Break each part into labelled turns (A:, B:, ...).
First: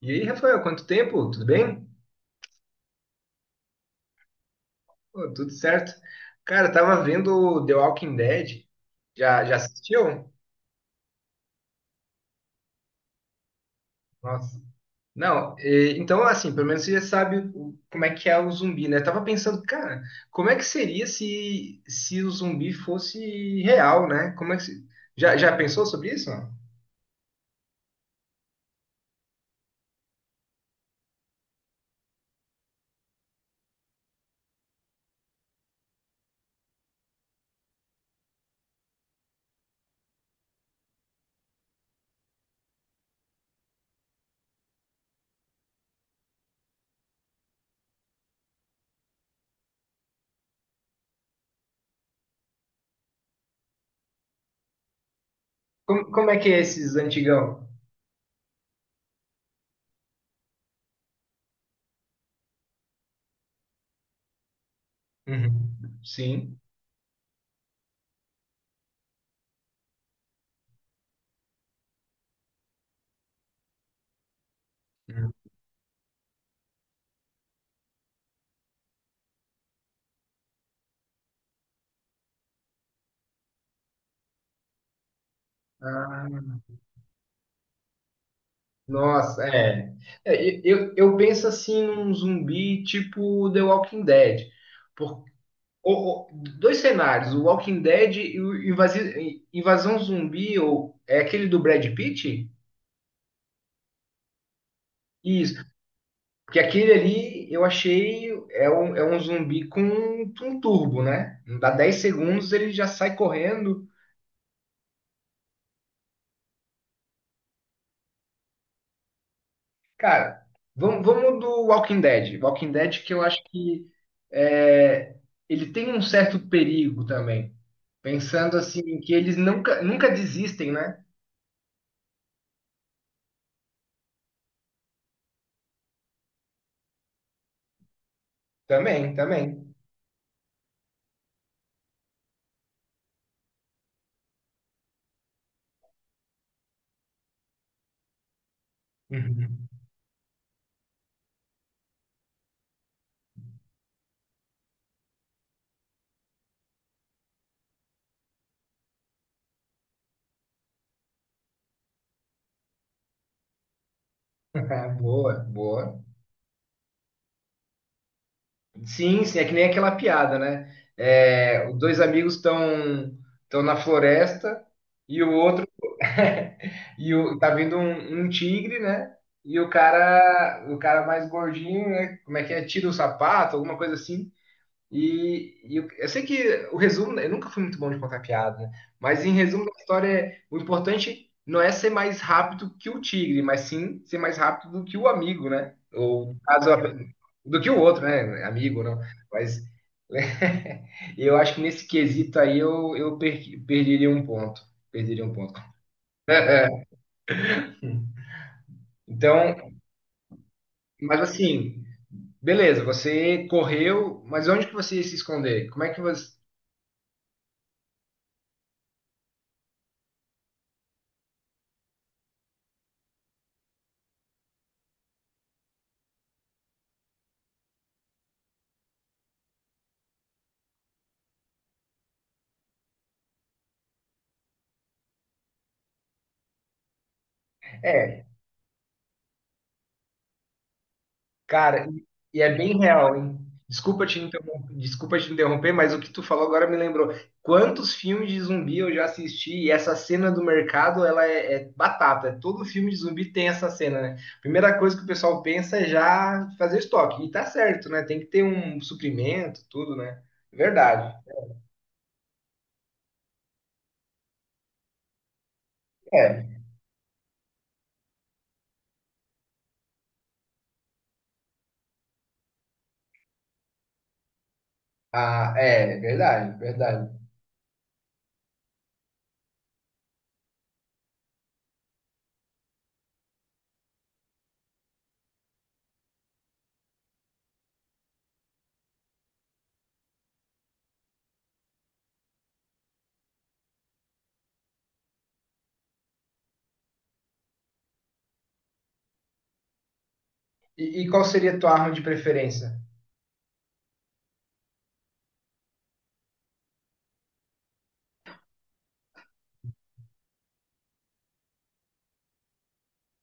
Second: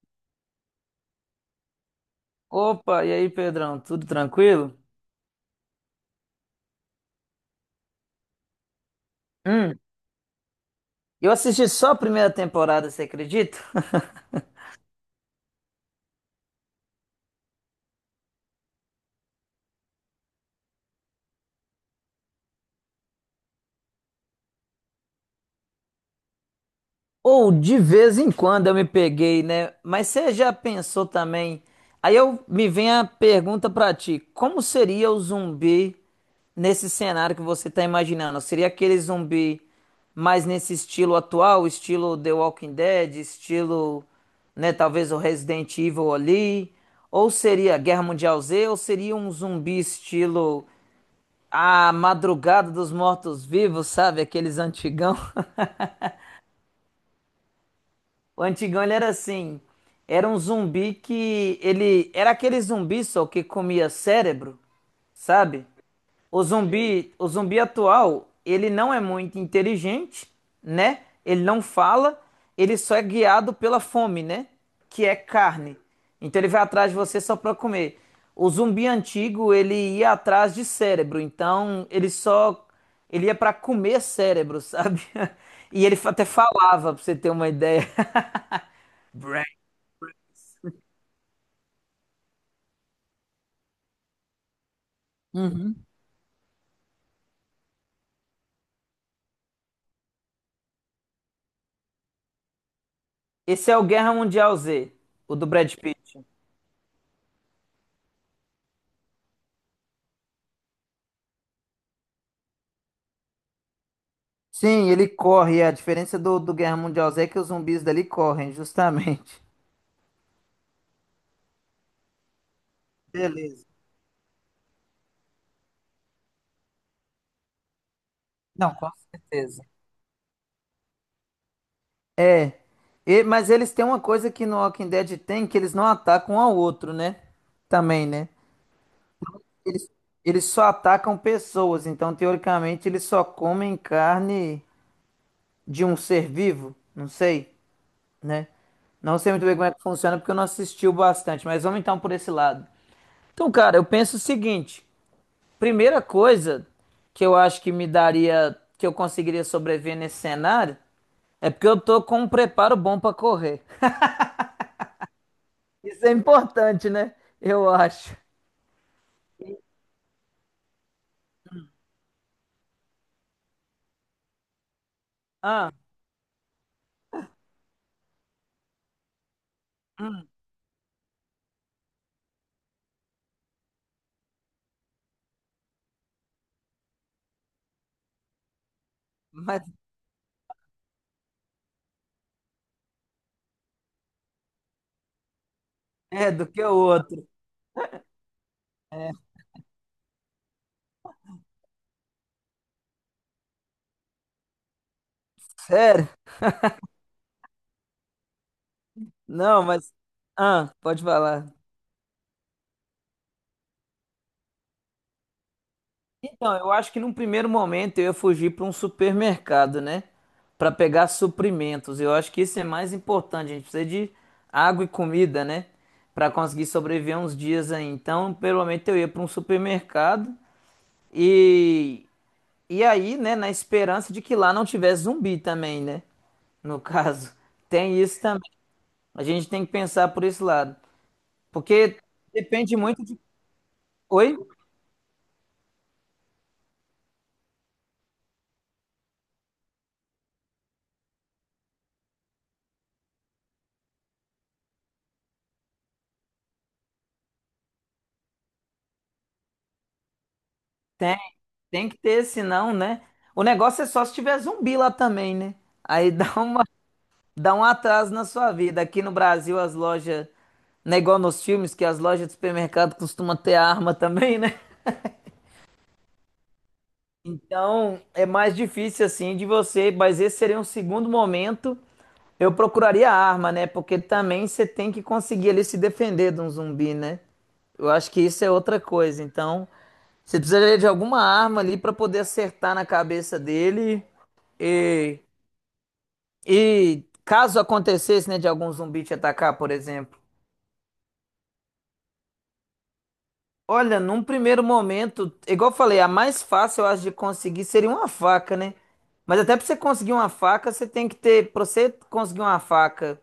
A: E aí, Rafael, quanto tempo? Tudo bem?
B: Opa, e aí, Pedrão, tudo tranquilo?
A: Pô, tudo certo. Cara, eu tava vendo The Walking Dead. Já
B: Hum,
A: assistiu?
B: eu assisti só a primeira temporada, você acredita?
A: Nossa. Não, então, assim, pelo menos você já sabe como é que é o zumbi, né? Eu tava pensando, cara, como é que seria se o zumbi fosse real, né? Como é que se- Já pensou sobre isso?
B: Ou de vez em quando eu me peguei, né? Mas você já pensou também? Aí eu me vem a pergunta pra ti, como seria o zumbi nesse cenário que você tá imaginando? Seria aquele zumbi mais nesse estilo atual, estilo The Walking Dead, estilo, né, talvez o Resident Evil ali, ou seria Guerra Mundial Z, ou seria um zumbi estilo A Madrugada dos Mortos-Vivos, sabe? Aqueles antigão.
A: Como é que é esses antigão?
B: O antigão, ele era assim, era um zumbi que ele era aquele zumbi só que comia cérebro, sabe?
A: Uhum.
B: O
A: Sim.
B: zumbi, o zumbi atual, ele não é muito inteligente, né? Ele não fala, ele só é guiado pela fome, né? Que é carne. Então ele vai atrás de você só para comer. O zumbi antigo, ele ia atrás de cérebro, então ele ia para comer cérebro, sabe? E até
A: Uhum.
B: falava, pra você ter uma ideia.
A: Nossa,
B: Brain.
A: é. É, eu penso assim num zumbi tipo The Walking Dead. Por,
B: Uhum.
A: o- o- dois cenários, o Walking Dead e o Invasão Zumbi, ou é aquele do Brad Pitt?
B: Esse é o Guerra Mundial Z, o do
A: Isso,
B: Brad Pitt.
A: porque aquele ali eu achei é um zumbi com um, um turbo, né? Dá 10 segundos, ele já sai correndo.
B: Sim, ele corre. É. A diferença do Guerra Mundial Z é que os zumbis dali correm, justamente.
A: Cara, vamos do Walking Dead. Walking Dead que eu acho
B: Beleza.
A: que é, ele tem um certo perigo também. Pensando
B: Não, com
A: assim, que eles
B: certeza.
A: nunca desistem, né?
B: É. E, mas eles têm uma coisa que no Walking Dead tem, que eles não atacam um ao outro, né? Também, né?
A: Também, também.
B: Eles, eles só atacam pessoas, então teoricamente eles só comem carne de um ser vivo, não sei, né? Não sei muito bem como
A: Uhum.
B: é que funciona porque eu não assisti o bastante, mas vamos então por esse lado. Então, cara, eu penso o seguinte. Primeira coisa que eu acho que me daria, que eu conseguiria sobreviver nesse cenário, é porque eu tô com um preparo bom pra correr.
A: Boa, boa.
B: Isso é importante, né? Eu acho.
A: Sim, sim, é que nem aquela piada, né? É, os dois amigos estão na floresta e o outro.
B: Ah,
A: E o, tá vindo um, um tigre, né? E o cara mais gordinho, né? Como é que é? Tira o sapato, alguma coisa assim. E, eu sei que o resumo, eu nunca fui muito bom de contar piada, né? Mas em
B: mas
A: resumo da história, é, o importante não é ser mais rápido que o tigre, mas sim ser mais rápido do que o amigo, né?
B: é
A: Ou no
B: do que
A: caso,
B: o outro.
A: do que o outro, né? Amigo, não.
B: É,
A: Mas eu acho que nesse quesito aí perderia um ponto. Perderia um ponto.
B: sério? Não,
A: Então,
B: mas. Ah, pode
A: mas
B: falar.
A: assim, beleza, você correu, mas onde que você ia se esconder? Como é que você.
B: Então, eu acho que num primeiro momento eu ia fugir para um supermercado, né? Para pegar suprimentos. Eu acho que isso é mais importante. A gente precisa de água e comida, né? Para conseguir sobreviver uns dias aí. Então, pelo menos eu ia para um supermercado e e aí, né, na esperança de que lá não tivesse zumbi também, né? No caso, tem isso
A: É,
B: também. A gente tem que pensar por esse lado,
A: cara,
B: porque
A: e é
B: depende
A: bem
B: muito
A: real,
B: de.
A: hein?
B: Oi?
A: Desculpa te interromper, mas o que tu falou agora me lembrou. Quantos filmes de zumbi eu já assisti e essa cena do mercado, ela é, é batata. Todo filme de zumbi tem essa cena, né? Primeira coisa que o pessoal pensa é já fazer estoque. E tá certo, né? Tem que ter um suprimento, tudo, né? Verdade.
B: Tem. Tem que ter, senão, né? O negócio é só se tiver zumbi lá também, né? Aí dá
A: É,
B: uma, dá um atraso na sua vida. Aqui no Brasil, as lojas, não é igual nos filmes, que as lojas de supermercado costumam ter arma também, né?
A: ah, é verdade, verdade.
B: Então, é mais difícil assim de você, mas esse seria um segundo momento. Eu procuraria a arma, né? Porque também você tem que conseguir ali se defender de um zumbi, né? Eu acho que isso é outra coisa. Então, você precisaria de alguma arma ali para poder acertar na cabeça dele e E caso acontecesse, né, de algum zumbi te atacar, por exemplo.
A: E qual seria a tua arma de preferência?
B: Olha, num primeiro momento, igual eu falei, a mais fácil, eu acho, de conseguir seria uma faca, né? Mas até pra você conseguir uma faca, você tem que ter. Pra você conseguir uma faca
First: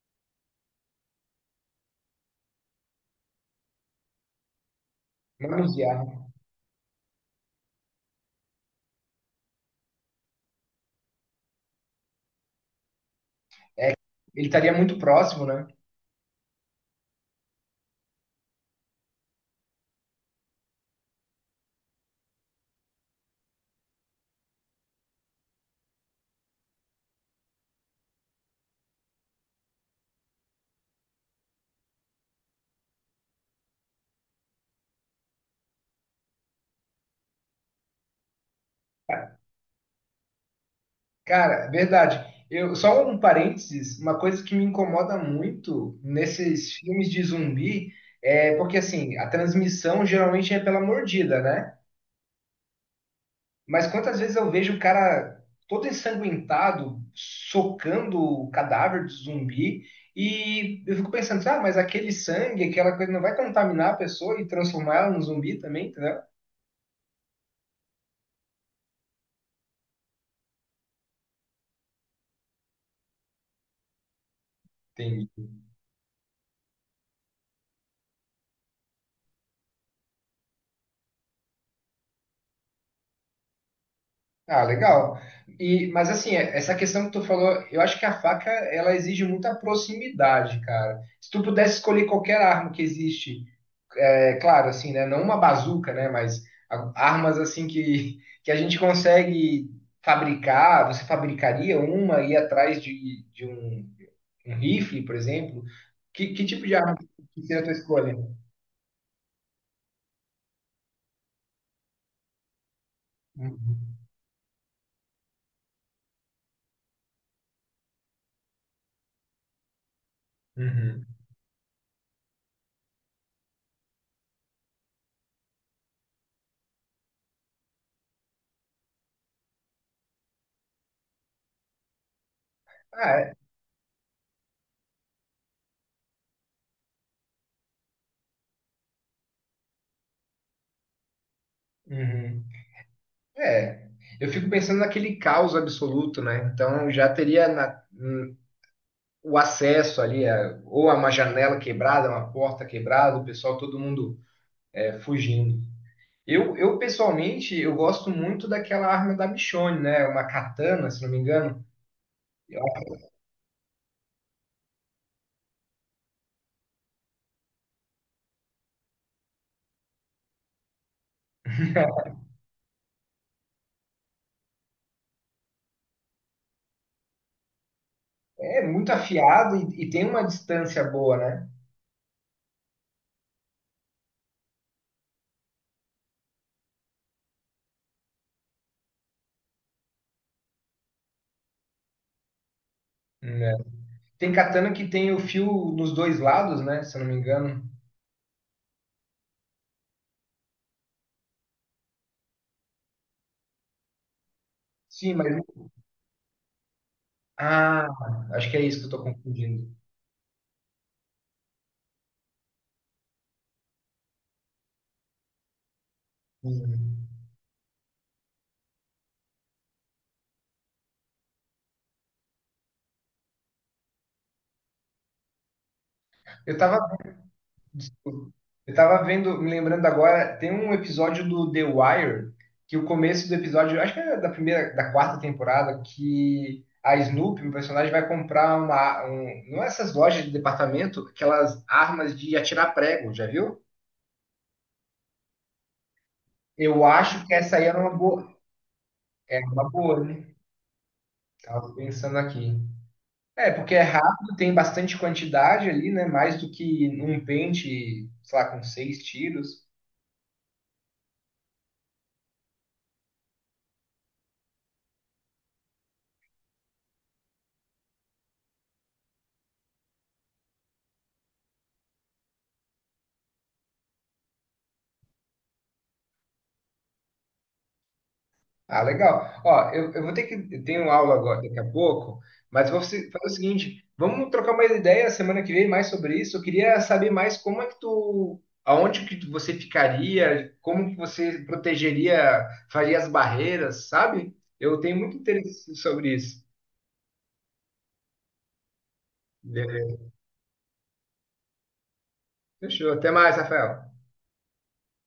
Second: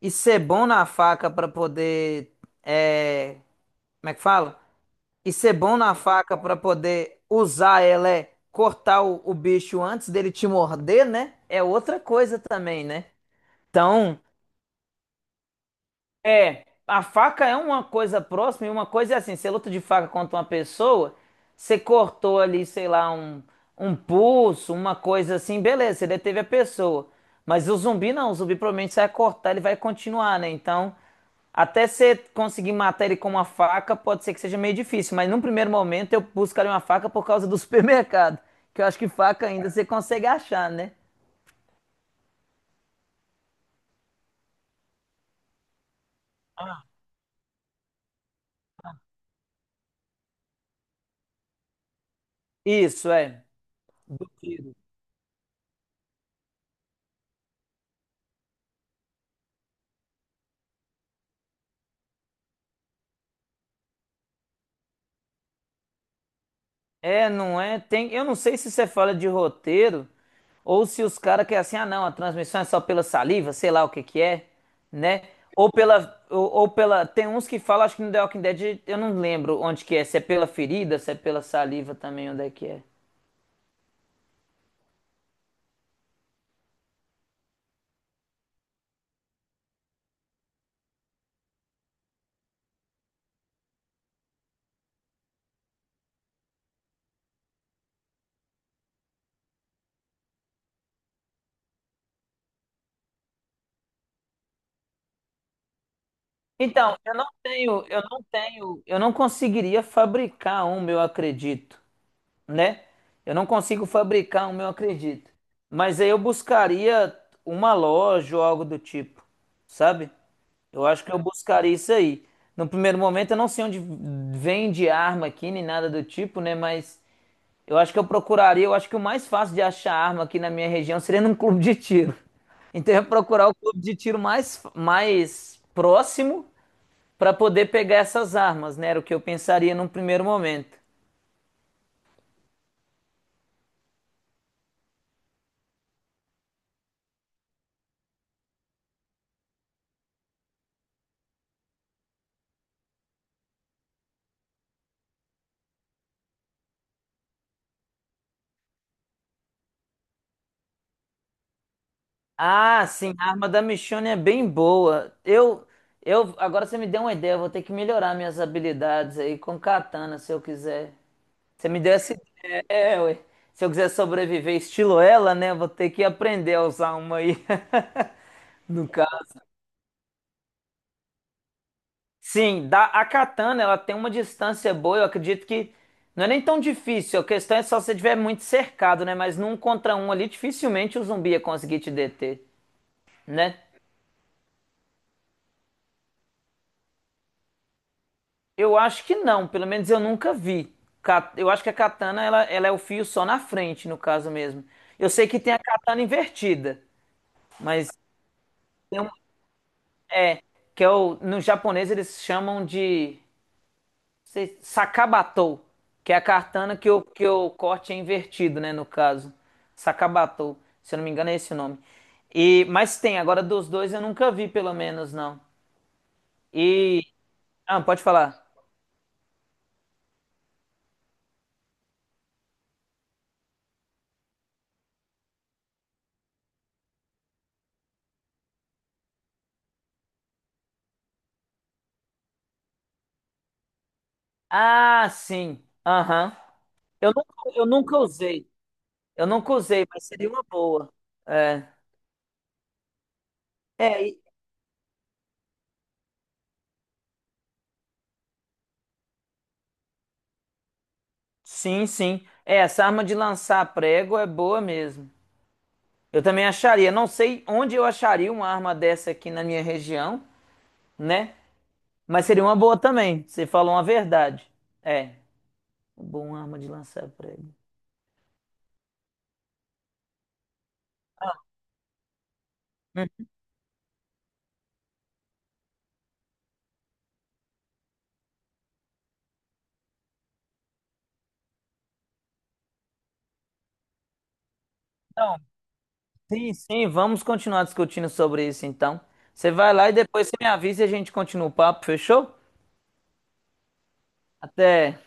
B: e ser bom na faca pra poder. É, como é que fala? E ser bom na
A: Manusear.
B: faca pra poder usar ela é cortar o bicho antes dele te morder, né? É outra coisa também, né? Então.
A: Ele estaria muito próximo, né?
B: É, a faca é uma coisa próxima e uma coisa é assim, você luta de faca contra uma pessoa, você cortou ali, sei lá, um pulso, uma coisa assim, beleza, você deteve a pessoa. Mas o zumbi não, o zumbi provavelmente você vai cortar, ele vai continuar, né? Então, até você conseguir matar ele com uma faca, pode ser que seja meio difícil, mas num primeiro momento eu buscaria uma faca por causa do supermercado, que eu acho que faca ainda você consegue achar, né?
A: Cara, verdade. Eu, só um parênteses, uma coisa que me incomoda muito nesses filmes de zumbi é porque, assim, a transmissão geralmente é pela mordida, né?
B: Isso, é.
A: Mas quantas vezes eu vejo o cara todo ensanguentado, socando o cadáver do zumbi, e eu fico pensando, ah, mas aquele sangue, aquela coisa não vai contaminar a pessoa e transformar ela num zumbi também, entendeu?
B: É, não é? Tem, eu não sei se você fala de roteiro ou se os caras querem assim, ah, não, a transmissão é só pela saliva, sei lá o que que é, né?
A: Entendi.
B: Ou pela, tem uns que falam, acho que no The Walking Dead, eu não lembro onde que é, se é pela ferida, se é pela saliva também, onde é que é.
A: Ah, legal. E, mas assim, essa questão que tu falou, eu acho que a faca, ela exige muita proximidade, cara. Se tu pudesse escolher qualquer arma que existe, é claro, assim, né, não uma bazuca, né, mas armas assim que a gente consegue fabricar, você fabricaria uma e ir atrás de um, um rifle, por exemplo? Que tipo de arma
B: Então,
A: que seria a tua escolha?
B: eu não conseguiria fabricar um, eu acredito. Né? Eu não consigo
A: Uhum.
B: fabricar o meu, acredito. Mas aí eu buscaria uma loja ou algo do tipo, sabe? Eu acho
A: Uhum.
B: que eu buscaria isso aí. No primeiro momento, eu não sei onde vende arma aqui, nem nada do tipo, né? Mas eu acho que eu procuraria. Eu acho que o mais fácil de achar arma aqui na minha região seria num clube de tiro. Então, eu ia
A: Ah, é.
B: procurar o clube de tiro mais próximo para poder pegar essas armas, né? Era o que eu pensaria num primeiro momento.
A: Uhum. É, eu fico pensando naquele caos absoluto, né? Então já teria o acesso ali, ou a uma janela quebrada, uma porta quebrada, o pessoal, todo mundo é, fugindo. Eu pessoalmente, eu gosto muito daquela arma da Michonne, né? Uma katana, se não me engano.
B: Ah, sim, a arma da Michonne é bem boa. Agora você me deu uma ideia, eu vou ter que melhorar minhas habilidades aí com katana, se eu quiser. Você me deu essa ideia, é, ué. Se eu quiser sobreviver estilo ela, né, eu vou ter que aprender a usar uma aí,
A: É
B: no
A: muito
B: caso.
A: afiado e tem uma distância boa, né?
B: Sim, da, a katana, ela tem uma distância boa, eu acredito que não é nem tão difícil, a questão é só se você estiver muito cercado, né, mas num contra um ali, dificilmente o zumbi ia conseguir te deter,
A: Né?
B: né?
A: Tem katana que tem o fio nos dois lados, né? Se eu não me engano.
B: Eu acho que não, pelo menos eu nunca vi. Ca- Eu acho que a katana ela é o fio só na frente, no caso mesmo. Eu
A: Sim,
B: sei
A: mas.
B: que tem a katana invertida,
A: Ah,
B: mas
A: acho que é isso que eu
B: tem
A: tô
B: um,
A: confundindo.
B: é que é o, no japonês eles chamam de sakabatou, que é a katana que
A: Hum.
B: o corte é invertido, né, no caso. Sakabatou, se eu não me engano é esse o nome. E mas tem, agora dos dois eu nunca vi, pelo menos não.
A: Eu tava
B: E ah, pode falar.
A: Eu tava vendo, me lembrando agora, tem um episódio do The Wire, que o começo do episódio, acho que é da primeira, da quarta temporada, que a Snoopy, um personagem, vai comprar uma, um, não é essas lojas de departamento, aquelas armas de atirar prego, já viu?
B: Ah, sim. Aham.
A: Eu acho que essa aí
B: Eu nunca usei. Eu
A: era
B: nunca
A: uma
B: usei,
A: boa,
B: mas seria
A: né?
B: uma boa. É.
A: Tava pensando aqui. É, porque é
B: É, e-
A: rápido, tem bastante quantidade ali, né? Mais do que um pente, sei lá, com 6 tiros.
B: sim, sim. É, essa arma de lançar prego é boa mesmo. Eu também acharia. Não sei onde eu acharia uma arma dessa aqui na minha região, né? Mas seria uma boa também. Você falou uma verdade. É, bom arma de lançar prego.
A: Ah, legal. Ó, eu vou ter que. Eu tenho aula agora, daqui a pouco, mas vou se- fazer o seguinte: vamos trocar mais ideia semana que vem mais sobre isso. Eu queria saber mais como é que tu. Aonde que você ficaria, como que você protegeria, faria as barreiras, sabe? Eu tenho muito
B: Então,
A: interesse sobre isso.
B: sim, sim, vamos continuar discutindo sobre isso então. Você vai lá e
A: Beleza.
B: depois você me avisa e a gente continua o papo, fechou?
A: Fechou. Até mais, Rafael.
B: Até.